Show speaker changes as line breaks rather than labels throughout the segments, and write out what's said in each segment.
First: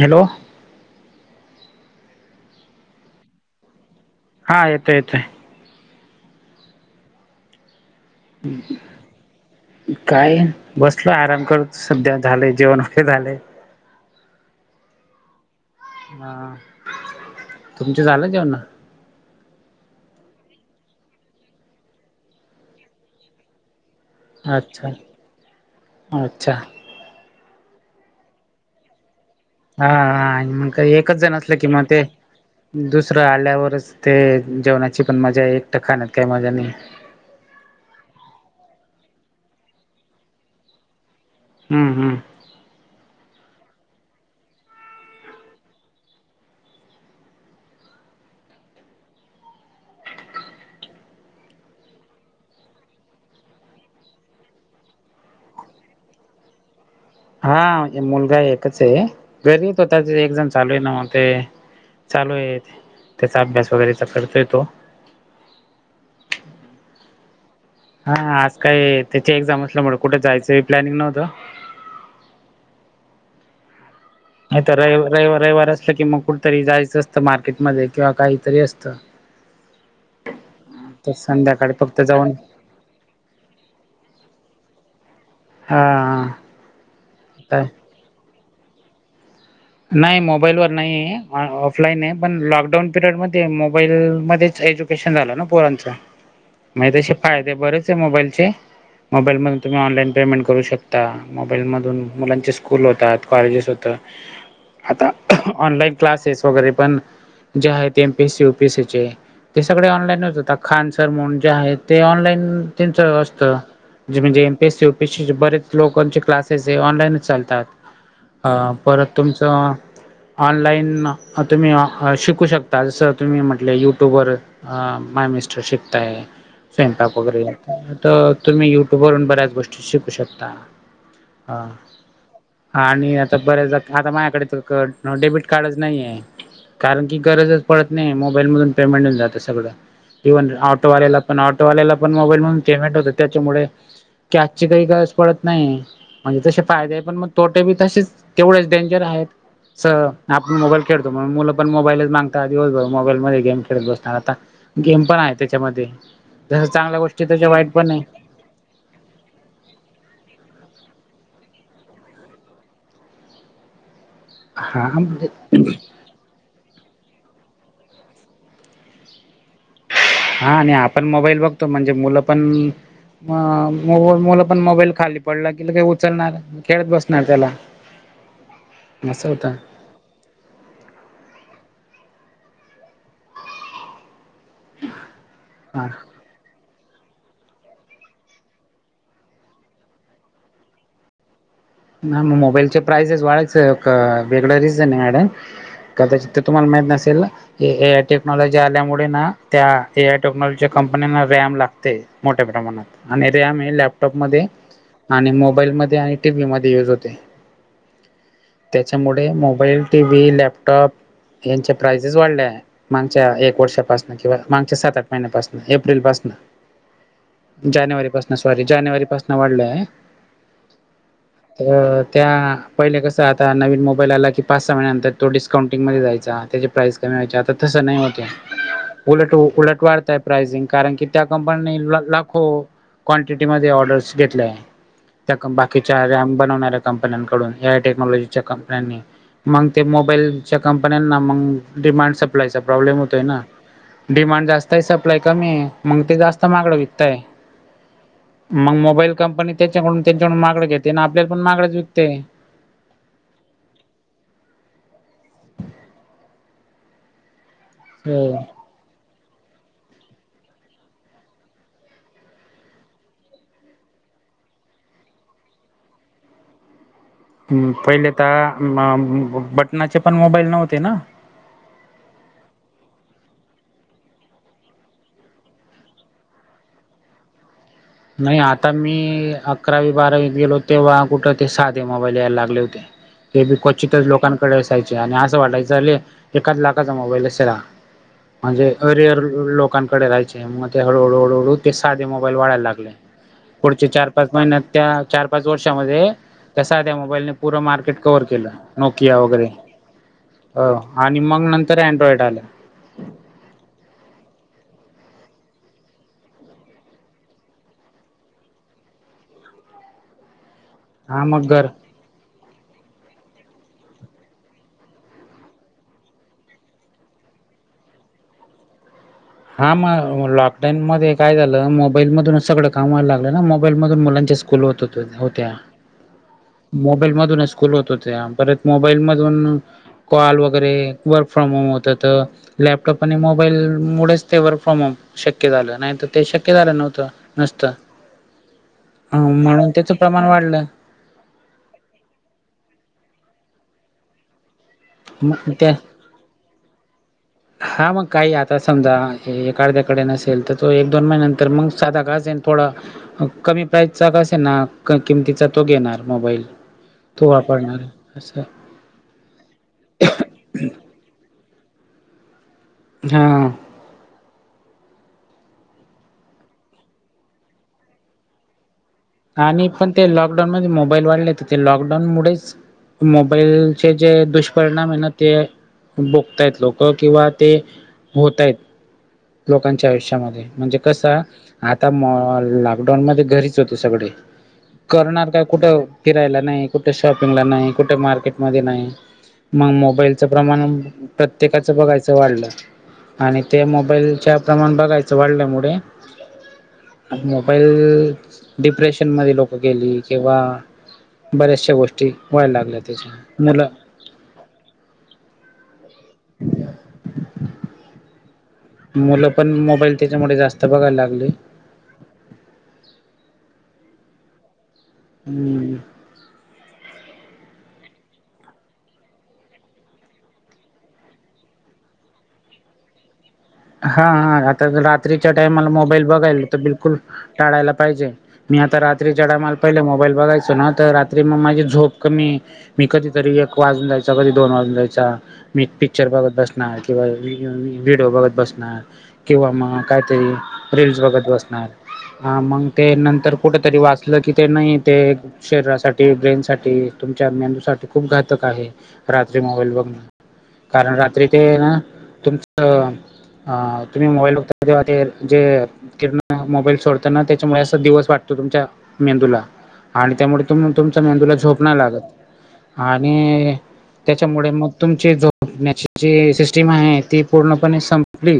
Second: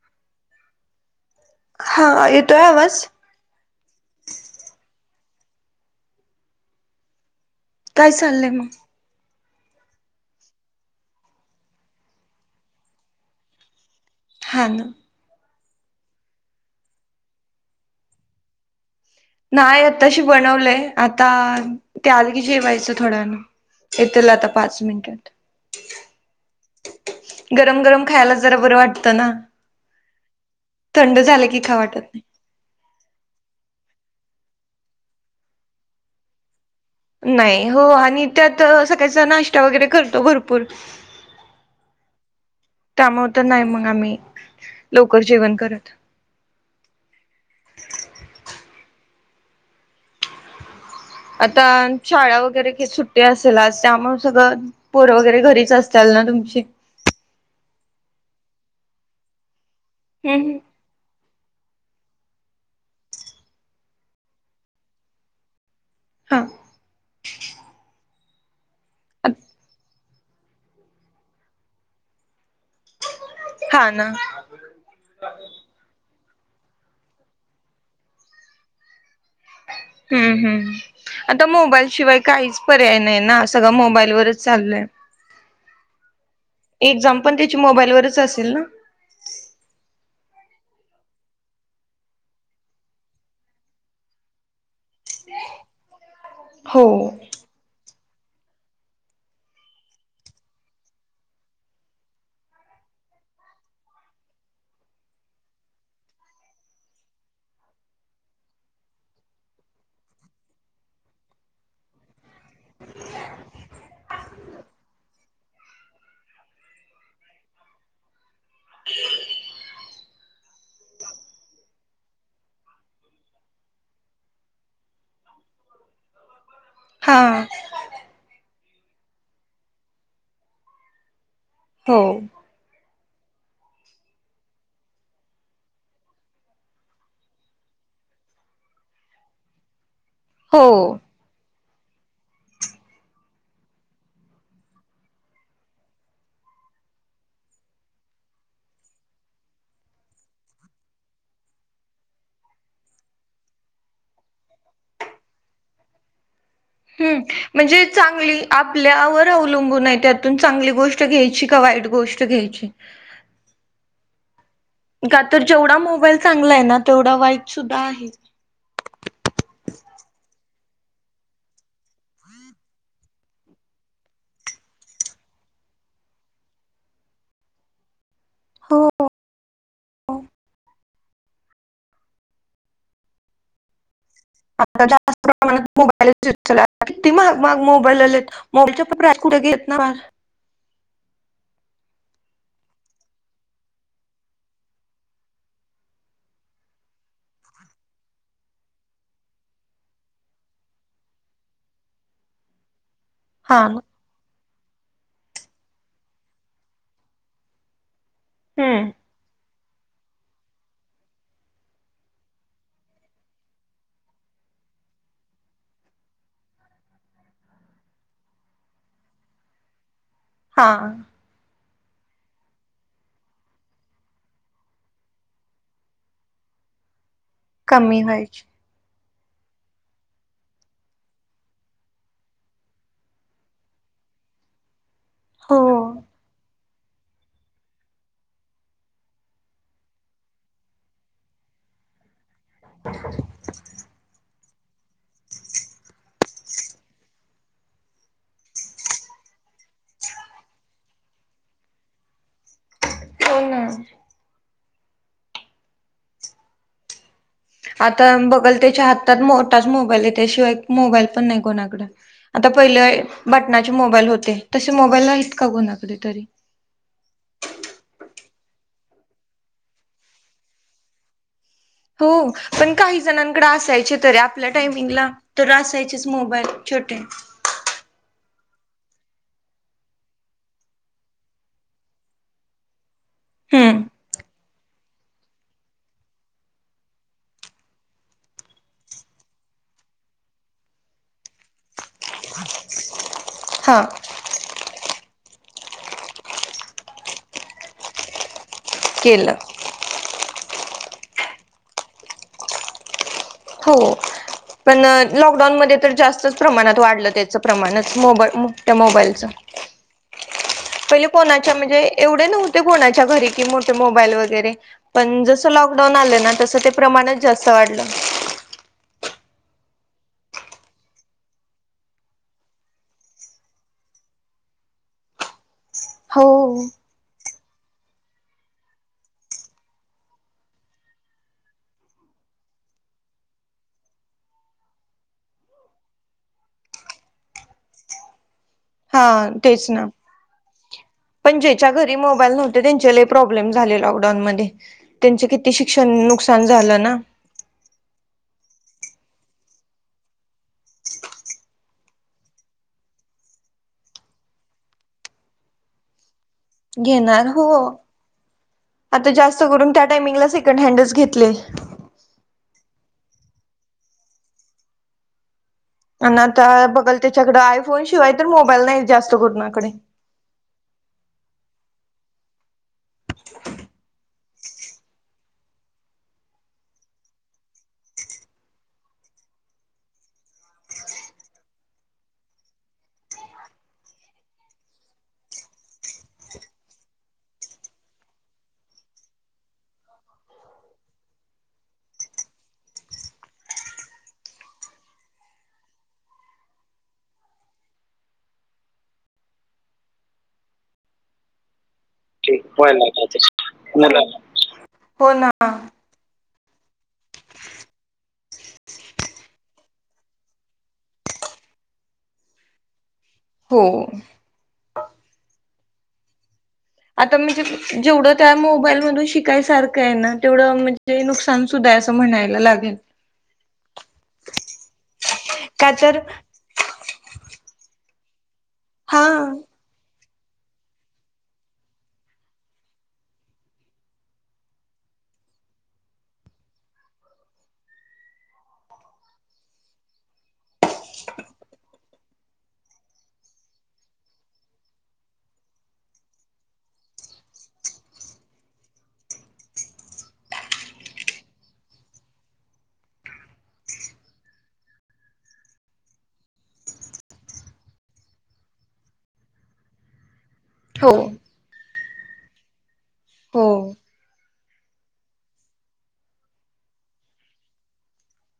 Hello!
हा येत आवज!
हा येत येतंय.
काय चाललंय मग.
काय बसलोय आराम करत सध्या झाले जेवणे झाले.
हाा ना?
हा तुमच झालं जेवणा
नाही आताशी बनवलंय आता ते, आलगी जेवायचं थोडंना. येतील आता पाच
अच्छा
मिनिटात.
अच्छा
गरम गरम खायला जरा बरं वाटतं ना.
हा हा मग का एकच
थंड
जण
झालं
असलं
की खाऊ
किंवा ते
वाटत
दुसरं आल्यावरच ते जेवणाची, पण मजा एकटं खाण्यात काही मजा नाही.
नाही हो आणि त्यात, सकाळचा नाश्ता वगैरे करतो भरपूर.
हम्म हम्म.
त्यामुळे तर नाही मग आम्ही लवकर जेवण करत. आता शाळा वगैरे सुट्टी असेल, त्यामुळे सगळं. पोर वगैरे घरीच असतल, ना तुमची.
हा मुलगा एकच आहे गरीत होता ते एक जण
हम्म
चालू आहे नव्हते चालू आहे, त्याचा अभ्यास वगैरेचा करतोय तो
हां.
हा आज काय त्याची एक्झाम असल्यामुळे, कुठे जायचं प्लॅनिंग नव्हतं.
हा ना.
नाही तर रवि रवि रविवार असलं कि, मग कुठेतरी जायचं असतं मार्केटमध्येध्ये किंवा काहीतरी असतं. ह.
हम्म हम् आता मोबाईल
फक्त
शिवाय
जाऊन
काहीच पर्याय नाही ना सगळं मोबाईल वरच चालय.
हा
एक्झाम पण त्याची
काय
मोबाईल वरच असेल ना?
नाही मोबाईल वर नाही आहे ऑफलाईन आहे पण लॉकडाऊन पिरियड मध्ये मोबाईलमध्येच एजु झा ना पोरच
हो
म त्यासे फायदे बरेच आहे, मोबाईलचे मोबाईलमधून तुम्ही ऑनलाईनेमेंट करू शकता. मोबाईल मधून मुलांचे स्कूल होतात कॉलेजेस होत. आता ऑनलाईन क्लासेस वगैरे, पण जे आहे ते एमपीएससी युपीएससी चे. ते सगळे ऑनलाईनच होत खानसर म्हून जे आहे ते, ऑनलाईन त्यांचं असतं. जे म्हजे एमपीएसी युपीएसीचे बरेच लोकांचे, क्सासेस ऑनलाईनच चालतात. अं.. परत तुमचं. ऑनलाईन तुम्ही शिकू शकता, जसं तुम्ही म्हटले युट्यूबवर. हा माय मिस्टर शिकताय
हा
स्वयंपाक वगैरे. तर तुम्ही युट्यूब वरून बऱ्याच गोष्टी शिकू शकता. हां..
हो.
आणि आता बरेच आता, माझ्याकडे डेबिट कार्डच नाही ये. कारण की गरजच पडत नाही, मोबाईल मधून पेमेंट जातं सगळं. दोन
हो.
ऑटोवालेला पण, ऑटोवाल्याला पण मोबाईल म्हणून पेमेंट होत तेच्यामुळे. की आजची काही गरज पडत नाही, म्हणजे तसे फायदे आहे पण मग तोटे बी तसेच तेवढेच. डेंजर आहेत. सर्व आपण मोबाईल खेळतो म्हणून मुलं पण, मोबाईलच मागता दिवसभर मोबाईल मध्ये गेम खेळत बसणार आता. गेम पण आहे तेच्यामध्ये, जस चांगल्या
हम्म
गोष्टी तसा वाईट
म्हणजे
पण आहे.
चांगली आपल्यावर अवलंबून आहे त्यातून चांगली गोष्ट घ्यायची, का वाईट गोष्ट घ्यायची.
हा
का तर जेवढा मोबाईल चांगला आहे ना, तेवढा वाईट सुद्धा आहे.
हां. आणि आपण मोबाईल बघतो. म्हणजे मुलं पण, मग मो मुला पण मोबाईल खाली पडला की लगेच उचलणार. खेळत बसणार त्याला,
हो.
असं होतं.
[unintelligible] आता जास्त प्रमाणात
हा
मोबाईल. किती महाग मग मोबाईल आलेत, मोबाईलच्या पण प्रा कुठे घेत ना.
नाही मग मोबाईलचे प्राईस वाढयच, वेगळं रिझन आहे माझ्याकडं. कदाचित ते तुम्हाला माहित नसेल ना. ए आय टेक्नॉलॉजी आल्यामुळे ना, त्या एआय टेक्नॉलॉजीच्या कंपनी्यांना रॅम लागते. मोठ्या प्रमाणात आणि रॅम
हा
आहे, लॅपटॉप मध्ये आणि मोबाईल मध्ये आणि टीव्ही मध्ये. [unintelligible]
हम्म
तेच्यामुळे मोबाईल टीव्ही लॅपटॉप. हेचे प्राइसेस वाढले. मागच्या एक वर्षापासनं किंवा मागच्या सात आठ महिन्यापासनं, एप्रिलपाासनं. जानेवारी पाासून सॉरी, जानेवारी पाासून वाढलंय.
हां..
तर त्या पहिले कसं आता नवीन मोबाईल आला की, पाच सहा महिन्यानंतर तो डिस्काउंटिंग मध्ये जायचा त्यांच्या. प्राईस कमी व्हायची आता, तसं नाही
कमी
होतंये.
व्हायची.
उलट उलट वाढतय प्रायसिंग, कारण की त्या कंपनीनी लाखो. क्वांटिटी मध्ये ऑर्डर्स घेतले, त्या
हो
बाकीच्या. रॅम बनवणाऱ्या कंपन्यांकडून, ह्या टेक्नॉलॉजीच्या कंपन्यांनी. मग ते, मोबाईलच्या कंपन्यांना मगं. डिमांड सप्लाय चा प्रॉब्लेम होतोय ना, डिमांड जास्त. काही सप्लाय कमी आहे, मग ते जास्त महागडं विकताय. मग मोबाईल कंपनी तेच्याकडून त्यांच्याकडून मागडं घेते ना, आपल्याला पण मागडंच विकते.
हो ना. आता बघाल त्याच्या हातात मोठाच मोबाईल आहे, त्याशिवाय मोबाईल पण नाही कोणाकड. आता पहिले बटनाचे मोबाईल होते तसे, मोबाईल आहेच का कोणाकडे तरी.
हम्म पहिले तर अ ह बटनाचे पण मोबाईल नव्हते ना.
हो, पण काही जणांकडे असायचे तरी आपल्या टायमिंगला. तर असायचेच मोबाईल छोटे.
नाही आता मी अकरावी बारावीत गेलो, तेव्हा कुठं ते साधे मोबाईल यायला लागले होते. ते बी
हम्म
क्वचितच लोकां डे असायचे आणि असं वाटायचं झा एकाच लाखाचा मोबाईल असेला म्हणजे अरिअर लोकांकडे राहायचे मग ते हळूहळू हळूहळू ते साधे मोबाईल वाढायला लागत
हा
पुढचे चार. पाच महिन्यात त्या चार पाच वर्षामध्ये, त्या साध्या मोबाईलने पूरं मार्केट कव्हर केलं. नोकिया
केलं
वगैरे हो आणि मग नंतर अँड्रॉइड आलं.
हो. पणलॉकडाऊनमध्ये तर जास्तच प्रमाणात वाढलं त्याचं प्रमाणच मोबा त्या मोबाईलचं.
[inaudible] [unintelligible]
पहिले कोणाच्या
घर
म्हणजे एवढे नव्हते कोणाच्या घरी की मोठे मोबाईल वगैरे. पण जसं लॉकडाऊन आलं ना तसं ते प्रमाणच जास्त वाढलं.
हा मग लॉकडाऊन मध्ये काय झालं मोबाईलमधूनच सगळं कामा व्हायला लागलं ना मोबाईल मधून मुलांच्या कुल होत हो होत्या.
हो.
मोबाईल मधूनच स्कूल होत होते परत मोबाईल मधून कॉल वगैरे वर्क फ्रॉम होम होतं तर लॅपटॉप आणि मोबाईलमुळेच ते वर्क फ्रॉम होम शक्य झालं नाहीत ते शक्य झालं नव्हतं नसतं.
हा तेच
म्हणून
ना?
त्याचं प्रमाण वाढलं
पण ज्याच्या घरी मोबाईल नव्हते त्यांच्या प्रॉब्लेम झाले लॉकडाऊनमध्ये. त्यांच
मग
किती
त्या
शिक्षण नुकसान झालं ना?
हा मग काही आता समजा एखाद्याकडे नसेल तर, तो एक दोन महिन्यानंतर मग साधा घास जाईल थोडं. कमी प्राईजचा का असना किमतीचा तो घेणार मोबाईल.
घेणार
तो
हो.
वापरणार आहे असं
आता जास्त करून, त्या टायमिंगला सेकंड हँडच घेतले.
हा.
आणि आता बघल त्याच्याकड आयफोन शिवाय तर मोबाईल नाही. जास्त
आणि
कोणाकडे
पण ते लॉकडाऊन मध्ये मोबाईल वाढले तर ते लॉकडाऊन मुळेच मोबाईलचे जे दुष्परिणाम आहे ना ते बोकतायत लोक किंवा ते होतायत. लोकांच्या आयुष्यामध्ये म्हणजे कसं आता म लॉकडाऊन मध्ये घरीच होते. ते सगळे. करणार का कुठं फिरायला नाही कुठे शॉपिंगला नाही कुठे मार्केटमध्ये नाही. मग मोबाईलचं प्रमाण प्रत्येकाचं बघायचं वाढलं. आणि ते मोबाईलच्या प्रमाण बघायचं वाढल्या मु म मोबाईल डिप्रेशन मध्ये लोक गेली किंवा बऱ्याचशा गोष्टी
ठीक
व्हायला लागलं, त्याच्या मुलं
होना.
मुलं पण मोबाईल त्याच्यामुळे जास्त बघायला लागले.
हो.
हम्म.
आता म्हणजे जेवढं त्या मोबाईल मधून शिकायसारखं आहे ना तेवढं म्हणजे नुकसान सुधाय असं म्हणायला लागेल.
ह [inaudible] हा हा आता रात्रीच्या टाइमाला
का तर
मोबाईल बघायला, तर बिलकुल टाळायला पाहिजे. मी आता
हा
रात्रीच्या टामाला पहिले, मोबाईल बघायचो ना तर रात्री मग माझी झोप कमी. मी कधीतरी एक वाजून जा्याचा कधी दोन वाजून जायचा. मी पिक्चर बघत बसणार, किंवा व्हडिओ बघत बसणार. किंवा मग काहीतरी रीलल्स बघत बसणार. हा मग ते नंतर कुठेतरी वाचलं कि ते नाही ते शरीरासाठी ब्रेन साठी, तुमच्या्ंदू साठी खूप घातक आहे रात्री मोबाईल बघण. कारण रात्री ते ना तुमच अ तुम्ही मोबाईलवर बगता तेव्हा ते जे किरन मोबाईल सोडताना त्याच्यामुळे असा दिवस वाटतो तुमच्या मेंदूला आणि त्यामुळे तुम्ही
हो
तुमच्या मेंदूला झोप नाही लागत आणि
हो
त्याच्यामुळे मग तुमचे झोपण्याची जी सिस्टीम आहे ती पूर्णपणे सम ली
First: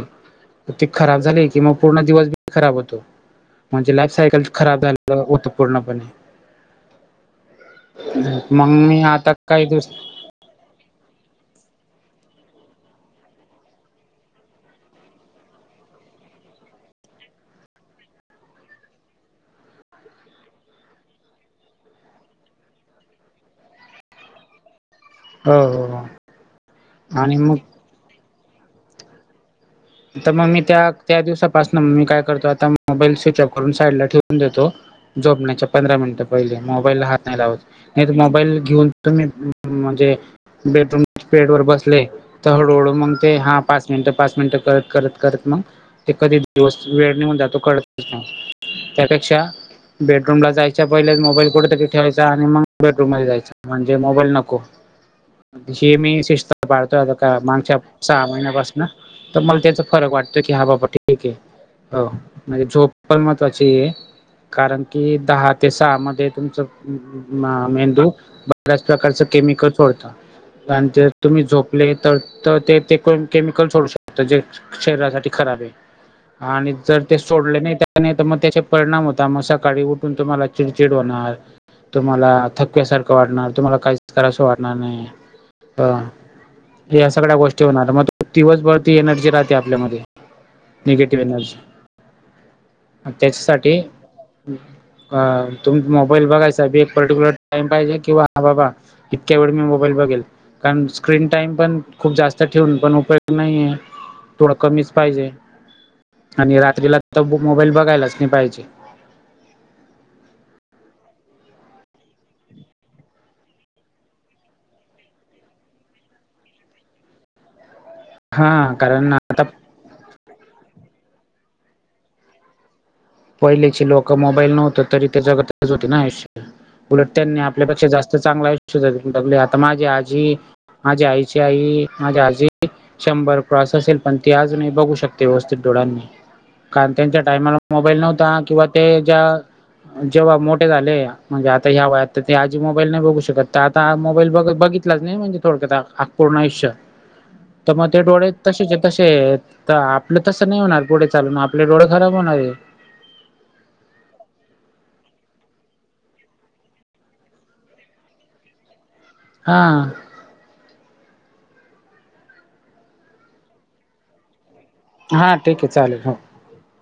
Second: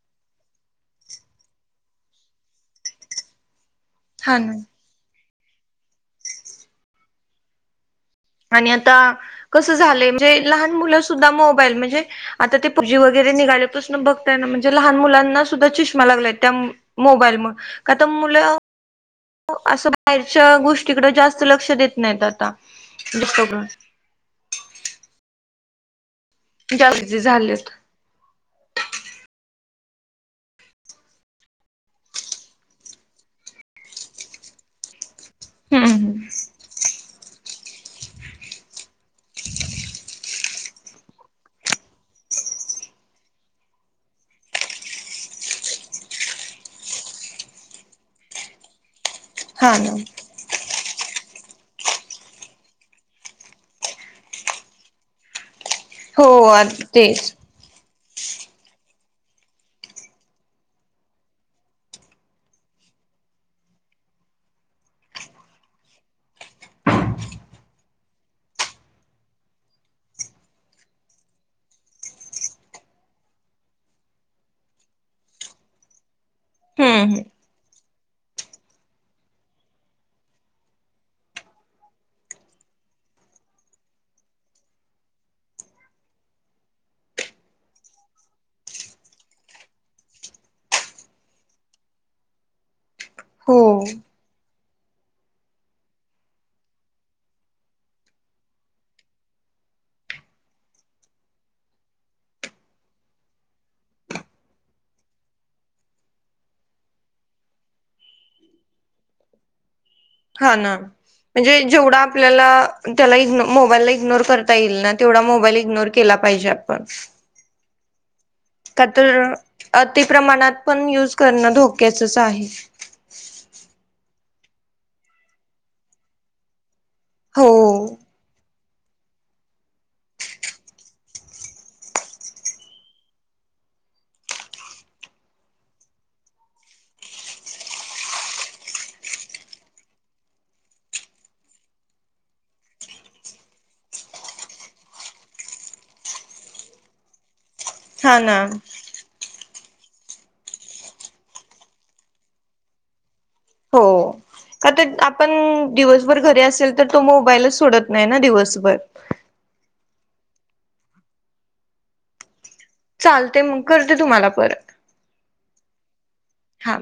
ती खराब झाली कि मग पूर्ण दिवस बी खराब होतो म्हणजे लाईफ
हा
सायकल
ना
खराब झाल होत पूर्णपणे मग मी आता काय दिवस
ते लहान मुलं सुुद्धा मोबाईल म्हणजे. आता ते पबजी वगैरे निघालेपासन बघताय ना म्हणजे लहान मुलांना सुद्धा चष्मा लागलाय त्या मोबाईलमुळं का तर मुलं असं बाहेरच्या गोष्टीकड जास्त लक्ष देत नाहीत आता दे सोडून
हो, हो, हो
जास्ती
आणि मग
झालेत
तर मी त्या दिवसापासून मी काय करतो आता मोबाईल स्विच ऑफ करून साईडला ठेवून देतो. झोपण्याच्या
हम्म
पंधरा
हम्म
मिनटं पहिले मोबाईलला हात नाही लावत नाही तर मोबाईल घेऊन तुम्ही म्हणजे बेडरूम बेड वर बसले तर हळूहळू मगते हा पाच मिनिट, पाच मिनिट करत, करत, करत मग ते कधी दिवस वेळ निघून जातो कळतच नाही त्यापेक्षा
हा ना
बे रूम ला जायच्या पहिलेच मोबाईल कुठेतरी ठेवायचा आणि मग बेडरूम मध्ये जायच म्हणजे मोबाईल नको ही मी शिस्त
हो
पाळतोय आता
तेच
काय मागच्या सहा महिन्यापासून तर मला त्याचा फरक वाटतो की हा बाबा ठीक आहे हो म्हणजे झोप पण महत्त्वाची आहे कारण की दहा ते सहा मध्ये तुमच म मेंदू बऱ्याच प्रकारच केमिकल सोडता आणि ते तुम्ही झोपले तर ते कोण केमिकल सोडू शक तर ते शरीरासाठी खराब आहे. आणि
हम्म
जर ते
हम्म
सोडले नाही नाही तर त्यांनी मग त्याचे परिणाम होता मग सकाळी उठून तुम्हाला चिडचिड होणार तुम्हाला थकल्या सारखं वाटणार तुम्हाला काहीच करावसचं वाटणार नाही. हा या सगळ्या गोष्टी होणार मग दिवसभर ती एनर्जी राहते आपल्यामध्ये निगेटिव्ह एनर्जी आणि
हो
त्याच्यासाठी अ तुम्ही मोबाईल बघाय साठी एक पर्टिक्युलर टाइम पाहिजे किंवा हा बाबा इतक्या वेळ मी मोबाईल बघेल कारण स्क्रीन टाइम पण खूप जास्त ठेवून पण उपयोग नाहीये. थोडं कमीच पाहिजे आणि रात्रीला तर मोबाईल बघायलाच नाही पाहिजे
हा ना म्हणजे जेवढा आपल्याला त्याला मोबाईलला इग्नोर मोबाईलला इग्नोर करता येईल ना तेवढा मोबाईल इग्नोर केला पाहिजे आपण
हा
का
कारण
तर
आता
अतिप्रमाणात पण युज करणं धोक्याचच आहे
पहिल्याची लोक मोबाईल नव्हत तरी ते जगतच होती ना आयुष्य उलट त्यांनी
हो
आपल्यापेक्षा जास्त चांगलं आयुष्य जगले आता माझी आजी माझी आईची आई माझी आजी शंभर क्रॉस असेल पण ती अजून बघू शकते व्यवस्थित डोळांनी कारण त्यांच्या टायमाला मोबाईल नव्हता किंवा ते ज्या जेव्हा मोठे झाले म्हणजे आता ह्या वयात ते आजी मोबाईल नाही बघू शकतात आता मोबाईल ब बघितलाच नाही म्हणजे थोडक्यात पूर्ण आयुष्य तर मग ते
हा
डोळे
ना
तसेच आहेत कसे आपलं तसं नाही होणार पुढे चालून आपले डोळे खराब होणार आहे.
हो का तर आपण दिवसभर घरी असेल तर तो मोबाईलच सोडत नाही ना दिवसभर.
हा
चालते मग करते तुम्हाला परत.
हा ठीक आहे चालेल हो.
हा.